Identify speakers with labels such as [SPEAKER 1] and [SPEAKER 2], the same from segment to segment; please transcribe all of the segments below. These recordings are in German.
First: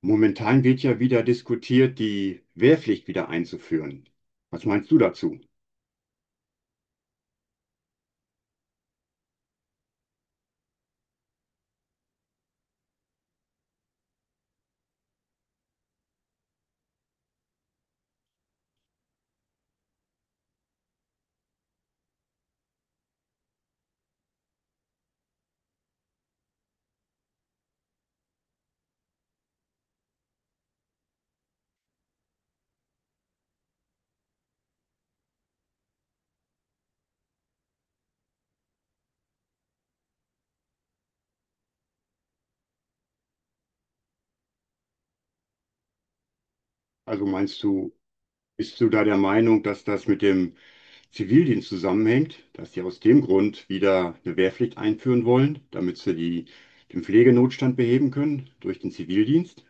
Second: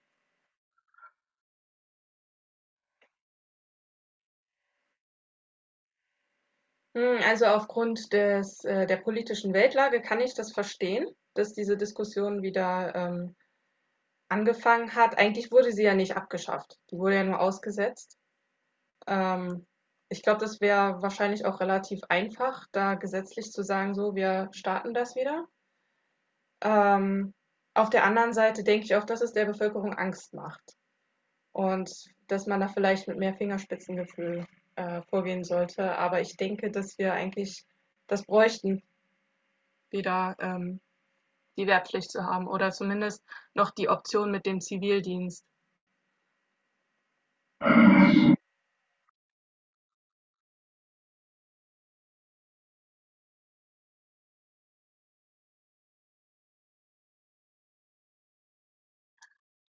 [SPEAKER 1] Momentan wird ja wieder diskutiert, die Wehrpflicht wieder einzuführen. Was meinst du dazu?
[SPEAKER 2] Also aufgrund des der politischen Weltlage kann ich das verstehen, dass diese Diskussion wieder angefangen hat. Eigentlich wurde sie ja nicht abgeschafft. Die wurde ja nur ausgesetzt. Ähm, Ich glaube, das wäre wahrscheinlich auch relativ einfach, da gesetzlich zu sagen, so, wir starten das wieder. Ähm, auf der anderen Seite denke ich auch, dass es der Bevölkerung Angst macht und dass man da vielleicht mit mehr Fingerspitzengefühl vorgehen sollte. Aber ich denke, dass wir eigentlich das bräuchten Wieder die Wehrpflicht zu haben oder zumindest noch die Option mit dem Zivildienst.
[SPEAKER 1] Also meinst du, bist du da der Meinung, dass das mit dem Zivildienst zusammenhängt, dass sie aus dem Grund wieder eine Wehrpflicht einführen wollen, damit sie die, den Pflegenotstand beheben können durch den Zivildienst?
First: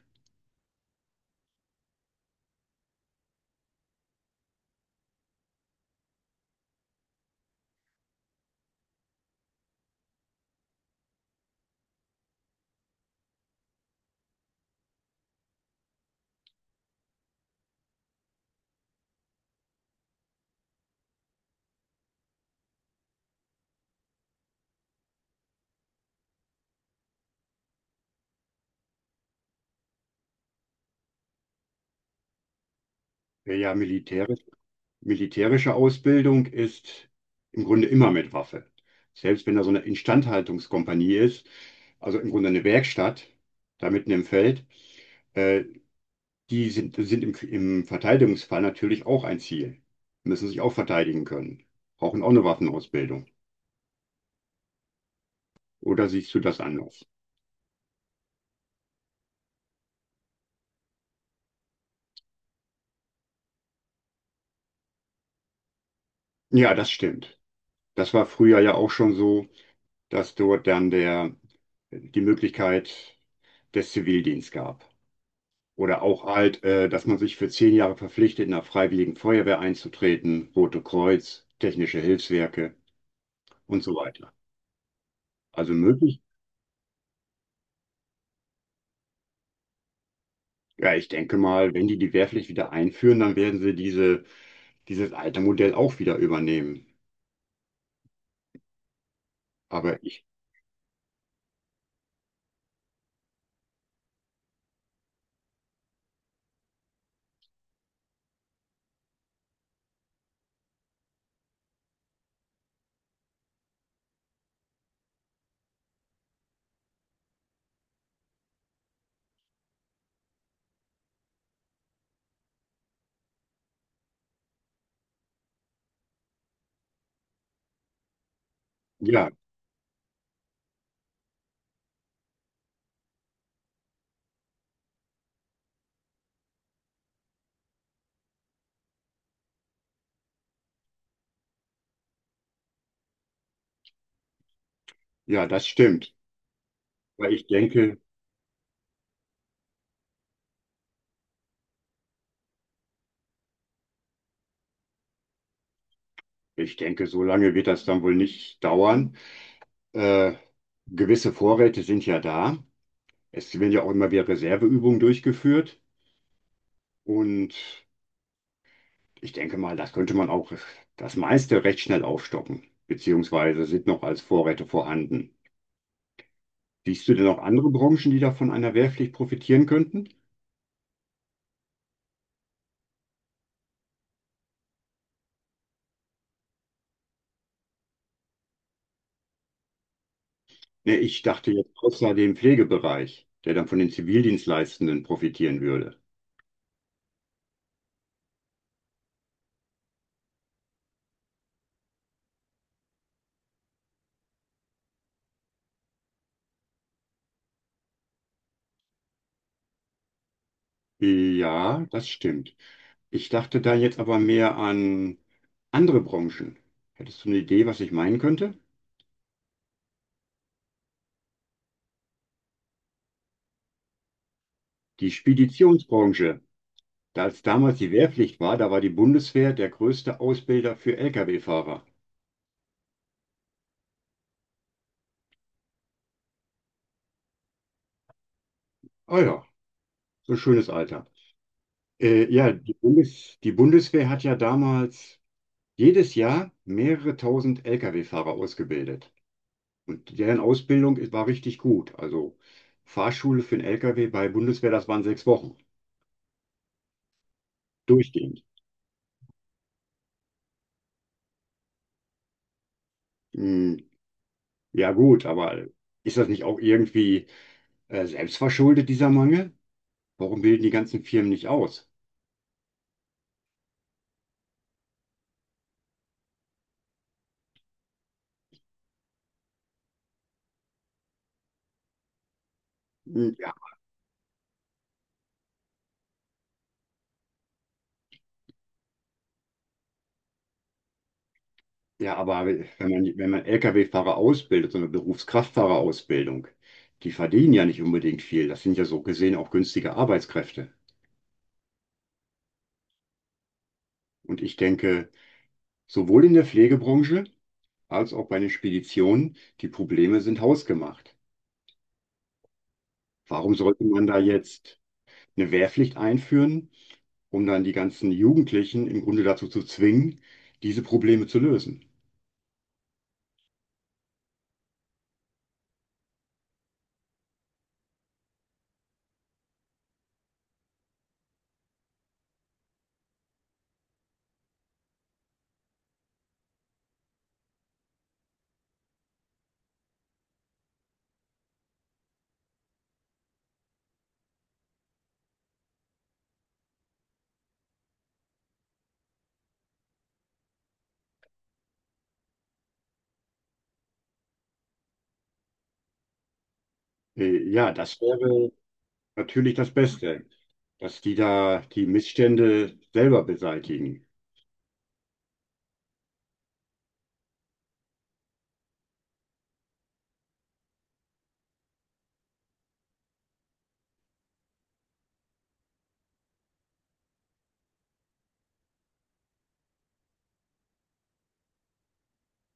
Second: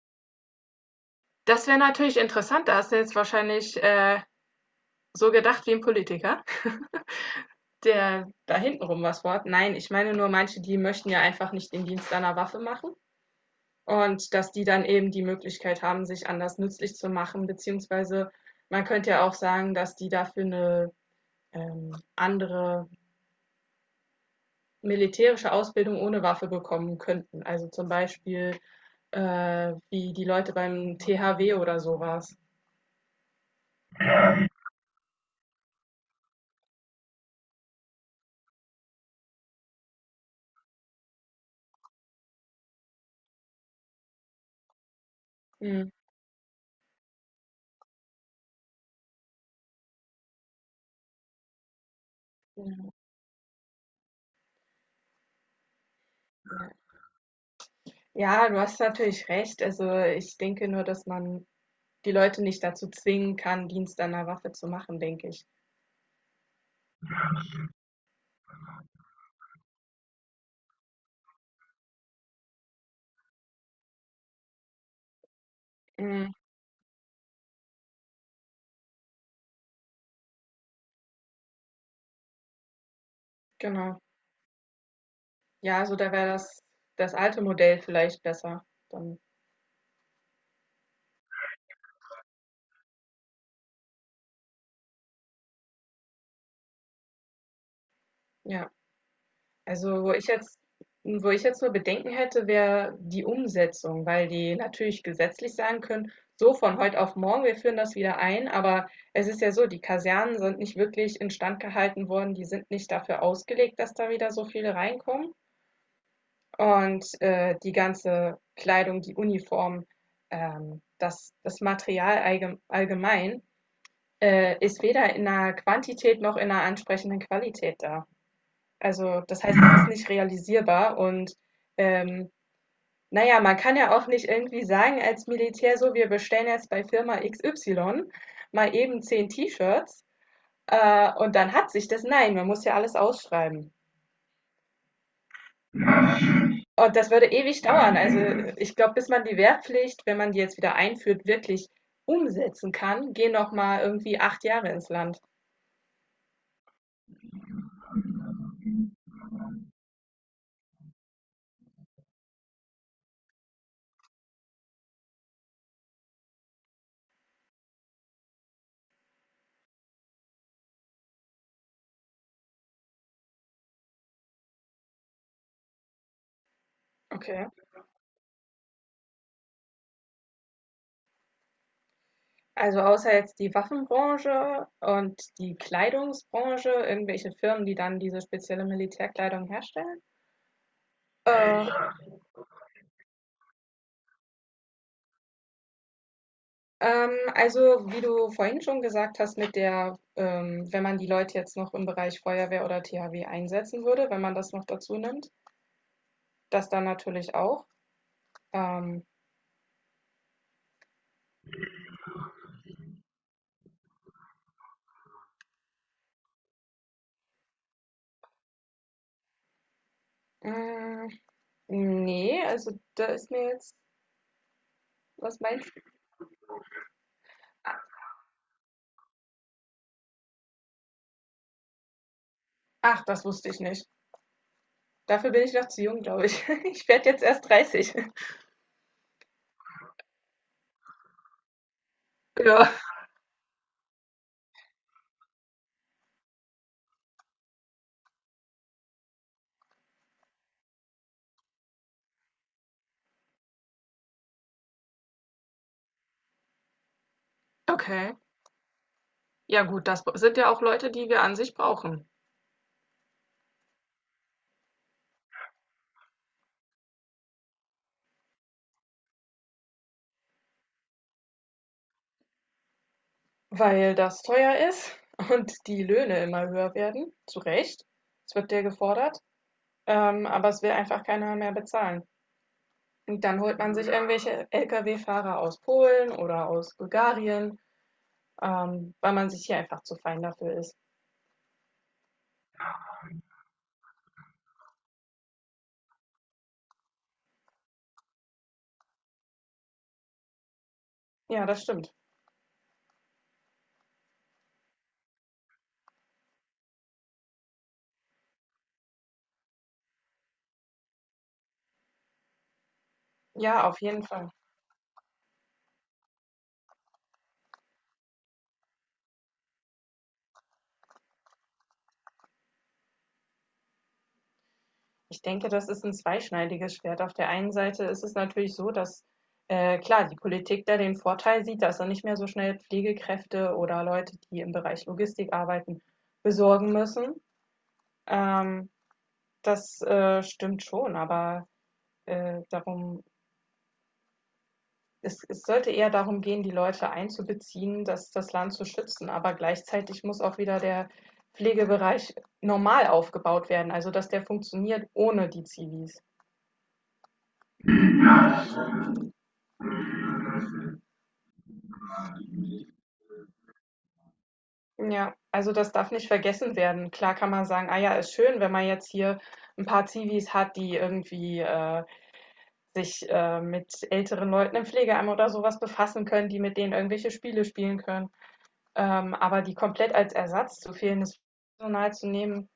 [SPEAKER 2] Das wäre natürlich interessant, da hast du jetzt wahrscheinlich so gedacht wie ein Politiker, der da hintenrum was wort. Nein, ich meine nur manche, die möchten ja einfach nicht den Dienst einer Waffe machen und dass die dann eben die Möglichkeit haben, sich anders nützlich zu machen, beziehungsweise man könnte ja auch sagen, dass die dafür eine andere militärische Ausbildung ohne Waffe bekommen könnten. Also zum Beispiel wie die Leute beim THW oder sowas.
[SPEAKER 1] Der ja militärische Ausbildung ist im Grunde immer mit Waffe. Selbst wenn da so eine Instandhaltungskompanie ist, also im Grunde eine Werkstatt da mitten im Feld. Äh,
[SPEAKER 2] Mhm.
[SPEAKER 1] Die sind im Verteidigungsfall natürlich auch ein Ziel. Müssen sich auch verteidigen können. Brauchen auch eine Waffenausbildung. Oder siehst du das anders?
[SPEAKER 2] Ja, du hast natürlich recht. Also ich denke nur, dass man die Leute nicht dazu zwingen kann, Dienst an der Waffe zu machen, denke ich.
[SPEAKER 1] Ja, das stimmt. Das war früher ja auch schon so, dass dort dann der, die Möglichkeit des Zivildienst gab. Oder auch
[SPEAKER 2] Mhm.
[SPEAKER 1] dass man sich für 10 Jahre verpflichtet, in der Freiwilligen Feuerwehr einzutreten, Rote Kreuz, technische Hilfswerke und so
[SPEAKER 2] Genau.
[SPEAKER 1] weiter. Also
[SPEAKER 2] Ja, also da
[SPEAKER 1] möglich.
[SPEAKER 2] wäre das, das alte Modell vielleicht besser. Dann,
[SPEAKER 1] Ja, ich denke mal, wenn die Wehrpflicht wieder einführen, dann werden sie dieses alte Modell auch wieder übernehmen.
[SPEAKER 2] ja.
[SPEAKER 1] Aber
[SPEAKER 2] Also, wo
[SPEAKER 1] ich,
[SPEAKER 2] ich jetzt wo ich jetzt nur Bedenken hätte, wäre die Umsetzung, weil die natürlich gesetzlich sagen können, so von heute auf morgen, wir führen das wieder ein, aber es ist ja so, die Kasernen sind nicht wirklich instand gehalten worden, die sind nicht dafür ausgelegt, dass da wieder so viele reinkommen. Und die ganze Kleidung, die Uniform, das Material allgemein ist weder in einer Quantität noch in einer ansprechenden Qualität da. Also,
[SPEAKER 1] ja,
[SPEAKER 2] das heißt, es ist nicht realisierbar und ähm, naja, man kann ja auch nicht irgendwie sagen als Militär so, wir bestellen jetzt bei Firma XY mal eben 10 T-Shirts und dann hat sich das. Nein, man muss ja alles ausschreiben.
[SPEAKER 1] ja, das stimmt.
[SPEAKER 2] Und das würde
[SPEAKER 1] Weil ich
[SPEAKER 2] ewig dauern.
[SPEAKER 1] denke,
[SPEAKER 2] Also ich glaube, bis man die Wehrpflicht, wenn man die jetzt wieder einführt, wirklich umsetzen kann, gehen noch mal irgendwie 8 Jahre ins Land.
[SPEAKER 1] ich denke, so lange wird das dann wohl nicht dauern. Äh, gewisse Vorräte sind ja da. Es werden ja auch immer wieder Reserveübungen durchgeführt. Und ich denke mal, das könnte man auch das meiste recht schnell aufstocken, beziehungsweise sind noch als Vorräte vorhanden. Siehst du denn noch
[SPEAKER 2] Okay.
[SPEAKER 1] andere Branchen, die da von einer Wehrpflicht profitieren könnten?
[SPEAKER 2] Also außer jetzt die Waffenbranche und die Kleidungsbranche, irgendwelche Firmen, die dann diese spezielle Militärkleidung herstellen.
[SPEAKER 1] Ne, ich dachte
[SPEAKER 2] Äh,
[SPEAKER 1] jetzt außer dem Pflegebereich, der dann von den Zivildienstleistenden profitieren würde.
[SPEAKER 2] also wie du vorhin schon gesagt hast, wenn man die Leute jetzt noch im Bereich Feuerwehr oder THW einsetzen würde, wenn man das noch dazu nimmt, das dann natürlich auch. Ähm,
[SPEAKER 1] Ja, das stimmt. Ich dachte da jetzt aber mehr an andere Branchen. Hättest du eine Idee, was ich meinen könnte?
[SPEAKER 2] mh, nee, also da ist mir jetzt,
[SPEAKER 1] Die
[SPEAKER 2] was meinst du?
[SPEAKER 1] Speditionsbranche. Da es damals die Wehrpflicht war, da war die Bundeswehr der größte Ausbilder für Lkw-Fahrer.
[SPEAKER 2] Ach, das wusste ich nicht. Dafür bin ich noch zu jung, glaube ich. Ich werde jetzt erst 30.
[SPEAKER 1] Ah ja, so ein schönes Alter. Ja, die
[SPEAKER 2] Ja,
[SPEAKER 1] Bundes die Bundeswehr hat ja damals jedes Jahr mehrere tausend Lkw-Fahrer ausgebildet. Und deren Ausbildung war richtig gut. Also Fahrschule für den LKW bei Bundeswehr, das waren 6 Wochen.
[SPEAKER 2] okay.
[SPEAKER 1] Durchgehend.
[SPEAKER 2] Ja gut, das sind ja auch Leute, die wir an sich brauchen.
[SPEAKER 1] Hm, ja gut, aber ist das nicht auch irgendwie selbstverschuldet, dieser Mangel? Warum bilden die ganzen Firmen nicht aus?
[SPEAKER 2] Weil das teuer ist und die Löhne immer höher werden, zu Recht. Es wird dir gefordert, aber es will einfach keiner mehr bezahlen. Und dann
[SPEAKER 1] Ja,
[SPEAKER 2] holt man sich irgendwelche Lkw-Fahrer aus Polen oder aus Bulgarien, weil man sich hier einfach zu fein dafür ist.
[SPEAKER 1] ja, aber wenn man, wenn man LKW-Fahrer ausbildet, so eine Berufskraftfahrerausbildung, die verdienen ja nicht unbedingt viel. Das sind ja so gesehen auch günstige Arbeitskräfte.
[SPEAKER 2] Ja, das stimmt.
[SPEAKER 1] Und ich denke, sowohl in der Pflegebranche, als auch bei den Speditionen, die Probleme sind hausgemacht. Warum
[SPEAKER 2] Ja, auf
[SPEAKER 1] sollte
[SPEAKER 2] jeden
[SPEAKER 1] man da
[SPEAKER 2] Fall.
[SPEAKER 1] jetzt eine Wehrpflicht einführen, um dann die ganzen Jugendlichen im Grunde dazu zu zwingen, diese Probleme zu lösen?
[SPEAKER 2] Ich denke, das ist ein zweischneidiges Schwert. Auf der einen Seite ist es natürlich so, dass, klar, die Politik da den Vorteil sieht, dass er nicht mehr so schnell Pflegekräfte oder Leute, die im Bereich Logistik arbeiten, besorgen müssen. Ähm, das, stimmt schon, aber, darum es es sollte eher darum gehen, die Leute einzubeziehen, das das Land zu schützen, aber gleichzeitig muss auch wieder der Pflegebereich normal aufgebaut werden, also dass der funktioniert ohne die Zivis.
[SPEAKER 1] Ja, das wäre natürlich das Beste, dass die da die Missstände selber beseitigen.
[SPEAKER 2] Ja, also das darf nicht vergessen werden. Klar kann man sagen, ah ja, ist schön, wenn man jetzt hier ein paar Zivis hat, die irgendwie, sich, mit älteren Leuten im Pflegeheim oder sowas befassen können, die mit denen irgendwelche Spiele spielen können. Aber die komplett als Ersatz zu fehlendes Personal zu nehmen,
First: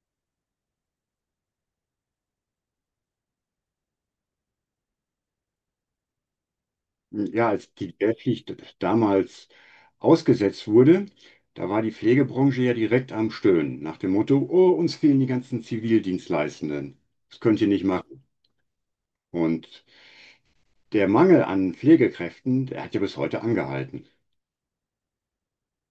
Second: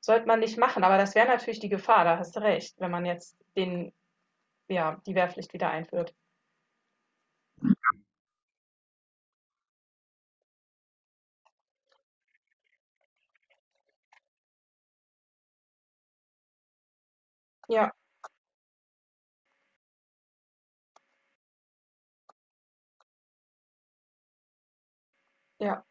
[SPEAKER 2] sollte man nicht machen. Aber das wäre natürlich die Gefahr, da hast du recht, wenn man jetzt den ja, die Wehrpflicht wieder einführt.
[SPEAKER 1] Ja, als die Wehrpflicht damals ausgesetzt wurde, da war die Pflegebranche ja direkt am Stöhnen, nach dem Motto, oh, uns fehlen die ganzen Zivildienstleistenden. Das könnt ihr nicht
[SPEAKER 2] Ja,
[SPEAKER 1] machen. Und der Mangel an Pflegekräften, der hat ja bis heute angehalten.
[SPEAKER 2] ja,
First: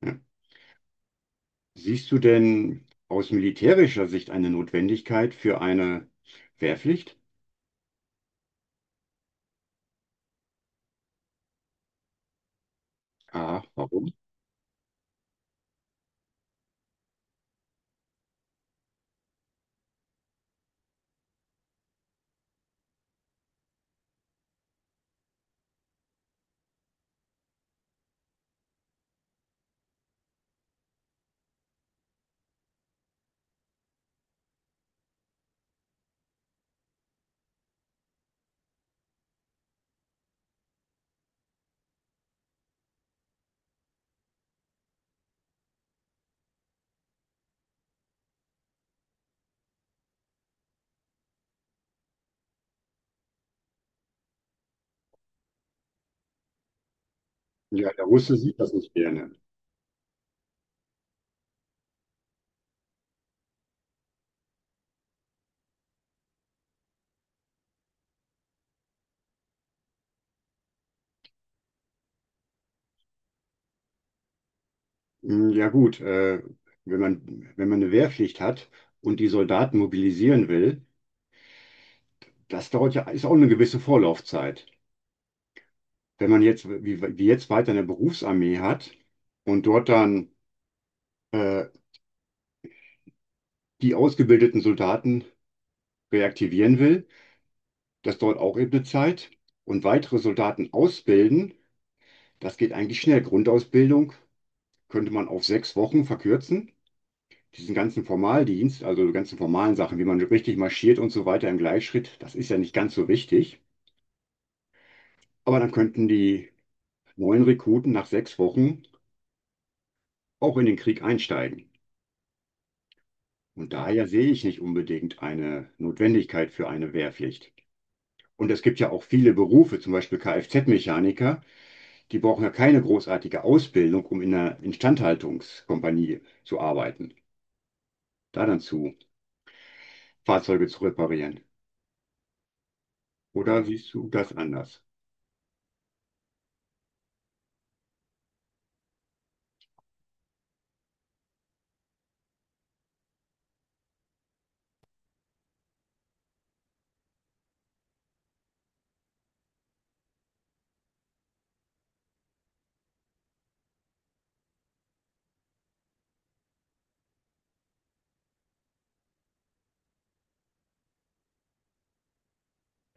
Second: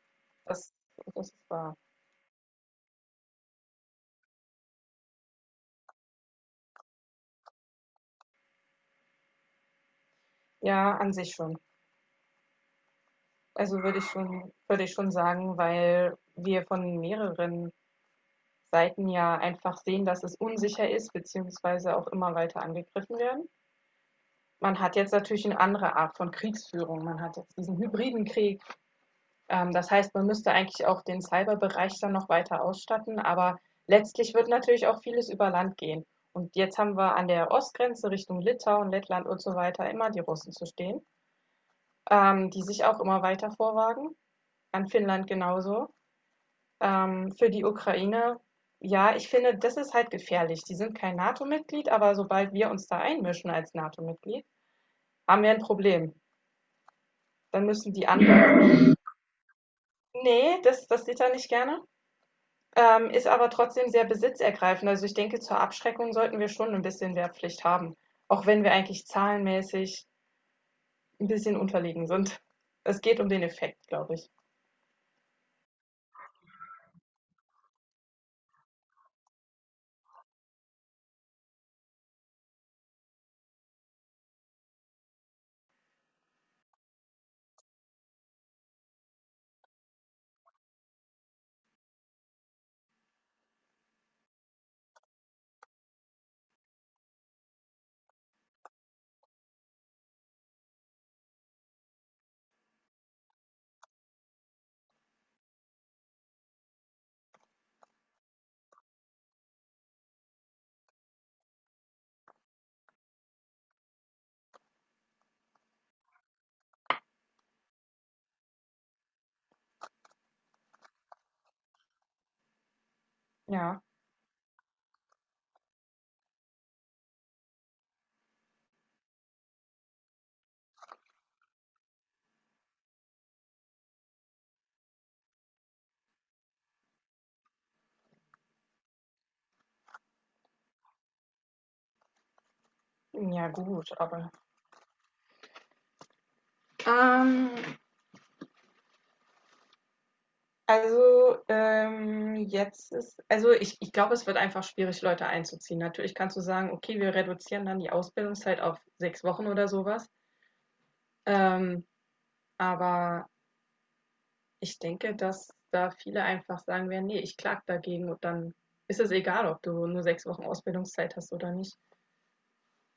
[SPEAKER 1] Ja.
[SPEAKER 2] das ist wahr.
[SPEAKER 1] Siehst du denn aus militärischer Sicht eine Notwendigkeit für eine Wehrpflicht?
[SPEAKER 2] Ja, an sich schon.
[SPEAKER 1] Ah,
[SPEAKER 2] Also
[SPEAKER 1] warum?
[SPEAKER 2] würde ich schon sagen, weil wir von mehreren Seiten ja einfach sehen, dass es unsicher ist, beziehungsweise auch immer weiter angegriffen werden. Man hat jetzt natürlich eine andere Art von Kriegsführung. Man hat jetzt diesen hybriden Krieg. Das heißt, man müsste eigentlich auch den Cyberbereich dann noch weiter ausstatten. Aber letztlich wird natürlich auch vieles über Land gehen. Und jetzt haben wir an der Ostgrenze Richtung Litauen, Lettland und so weiter immer die Russen zu stehen, die sich auch immer weiter vorwagen. An Finnland genauso. Für die Ukraine, ja, ich finde, das ist halt gefährlich. Die sind kein NATO-Mitglied, aber sobald wir uns da einmischen als NATO-Mitglied, haben wir ein Problem. Dann
[SPEAKER 1] Ja,
[SPEAKER 2] müssen
[SPEAKER 1] der
[SPEAKER 2] die
[SPEAKER 1] Russe sieht das
[SPEAKER 2] anderen.
[SPEAKER 1] nicht gerne.
[SPEAKER 2] Nee, das sieht er nicht gerne. Ist aber trotzdem sehr besitzergreifend. Also ich denke, zur Abschreckung sollten wir schon ein bisschen Wehrpflicht haben. Auch wenn wir eigentlich zahlenmäßig ein bisschen unterlegen sind. Es geht um den Effekt, glaube ich.
[SPEAKER 1] Ja gut, wenn man, wenn man eine Wehrpflicht hat und die Soldaten mobilisieren will, das dauert ja, ist auch eine gewisse Vorlaufzeit. Wenn man jetzt, wie jetzt weiter eine Berufsarmee hat und dort dann äh, die ausgebildeten Soldaten reaktivieren will, das dauert auch eben eine Zeit. Und weitere Soldaten ausbilden, das geht eigentlich schnell. Grundausbildung könnte man auf 6 Wochen verkürzen. Diesen ganzen Formaldienst, also die ganzen formalen Sachen, wie man richtig marschiert und so weiter im Gleichschritt, das ist ja nicht ganz so wichtig. Aber dann könnten die neuen Rekruten nach 6 Wochen auch in den Krieg einsteigen. Und
[SPEAKER 2] Ja,
[SPEAKER 1] daher sehe ich nicht unbedingt eine Notwendigkeit für eine Wehrpflicht. Und es gibt ja auch viele Berufe, zum Beispiel Kfz-Mechaniker, die brauchen ja keine großartige Ausbildung, um in einer Instandhaltungskompanie zu arbeiten, da dann zu Fahrzeuge zu reparieren.
[SPEAKER 2] ja,
[SPEAKER 1] Oder
[SPEAKER 2] gut,
[SPEAKER 1] siehst du
[SPEAKER 2] aber.
[SPEAKER 1] das anders?
[SPEAKER 2] Ähm, Also, jetzt ist also, ich glaube, es wird einfach schwierig, Leute einzuziehen. Natürlich kannst du sagen: „Okay, wir reduzieren dann die Ausbildungszeit auf 6 Wochen“ oder sowas. Ähm, aber ich denke, dass da viele einfach sagen werden: Nee, ich klage dagegen“ und dann ist es egal, ob du nur 6 Wochen Ausbildungszeit hast oder nicht.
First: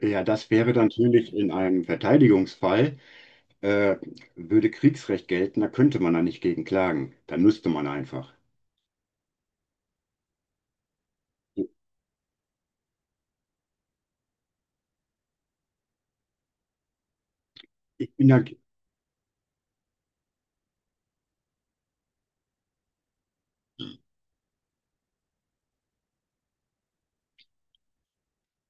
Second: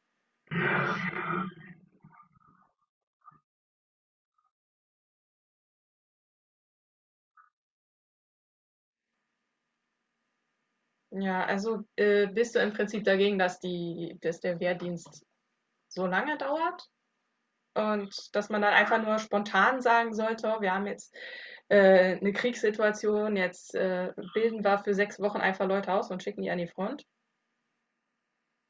[SPEAKER 1] Ja, das wäre dann natürlich in einem Verteidigungsfall, äh, würde Kriegsrecht gelten, da könnte man da nicht gegen klagen. Da müsste man einfach.
[SPEAKER 2] Ja, also, bist du im Prinzip dagegen, dass der Wehrdienst so lange dauert?
[SPEAKER 1] Ich
[SPEAKER 2] Und
[SPEAKER 1] bin da,
[SPEAKER 2] dass man dann einfach nur spontan sagen sollte, oh, wir haben jetzt eine Kriegssituation, jetzt bilden wir für 6 Wochen einfach Leute aus und schicken die an die Front.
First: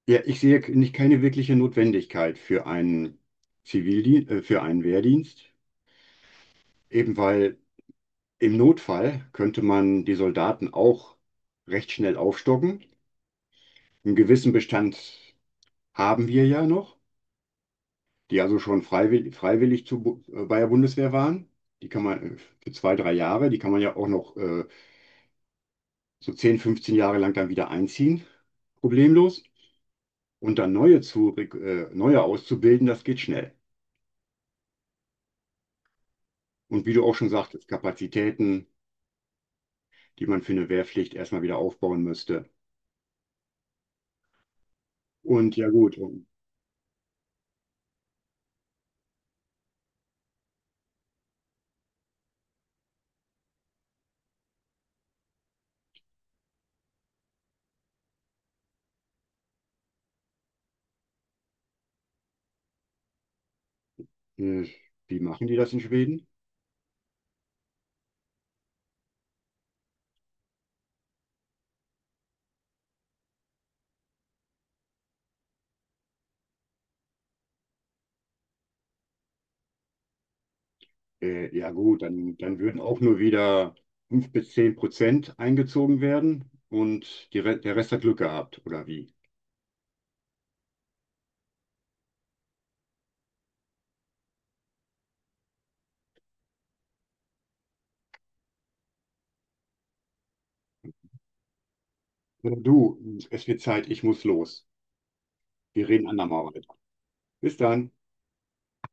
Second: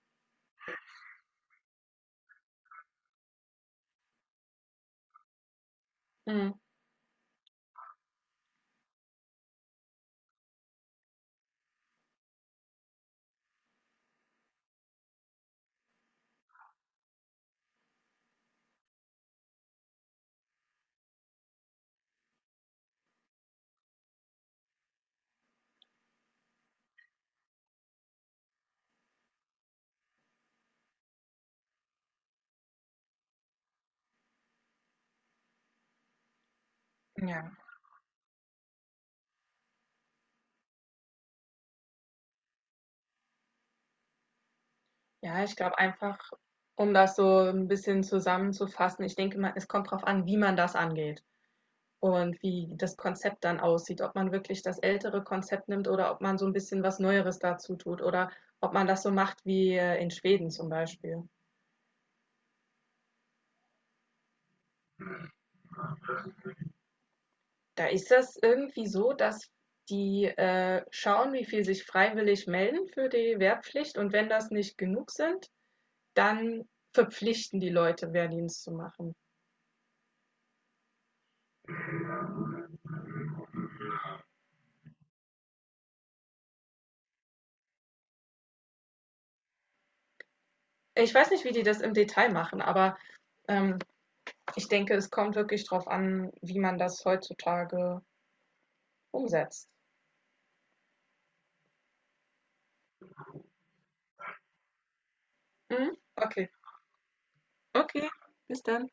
[SPEAKER 1] ja, ich sehe nicht keine wirkliche Notwendigkeit für einen Zivildienst, für einen Wehrdienst,
[SPEAKER 2] Mhm.
[SPEAKER 1] eben weil im Notfall könnte man die Soldaten auch recht schnell aufstocken. Einen gewissen Bestand haben wir ja noch, die also schon freiwillig bei der Bundeswehr waren. Die kann man für 2, 3 Jahre, die kann man ja auch noch so 10, 15 Jahre lang dann wieder einziehen, problemlos. Und dann neue auszubilden, das geht schnell. Und wie du auch schon
[SPEAKER 2] Ja.
[SPEAKER 1] sagtest, Kapazitäten, die man für eine Wehrpflicht erstmal wieder aufbauen müsste.
[SPEAKER 2] Ja,
[SPEAKER 1] Und
[SPEAKER 2] ich
[SPEAKER 1] ja
[SPEAKER 2] glaube
[SPEAKER 1] gut,
[SPEAKER 2] einfach, um das so ein bisschen zusammenzufassen, ich denke mal, es kommt darauf an, wie man das angeht und wie das Konzept dann aussieht, ob man wirklich das ältere Konzept nimmt oder ob man so ein bisschen was Neueres dazu tut oder ob man das so macht wie in Schweden zum Beispiel.
[SPEAKER 1] äh, wie machen die das in Schweden?
[SPEAKER 2] Da ist das irgendwie so, dass die schauen, wie viel sich freiwillig melden für die Wehrpflicht und wenn das nicht genug sind, dann verpflichten die Leute, Wehrdienst zu machen.
[SPEAKER 1] Ja gut, dann würden auch nur wieder 5 bis 10% eingezogen werden und die Re der Rest hat Glück gehabt, oder wie?
[SPEAKER 2] Ich weiß nicht, wie die das im Detail machen, aber ähm, ich denke, es kommt wirklich drauf an, wie man das heutzutage umsetzt.
[SPEAKER 1] Du, es wird Zeit, ich muss los. Wir
[SPEAKER 2] Mhm.
[SPEAKER 1] reden andermal
[SPEAKER 2] Okay,
[SPEAKER 1] weiter. Bis dann.
[SPEAKER 2] okay, bis dann.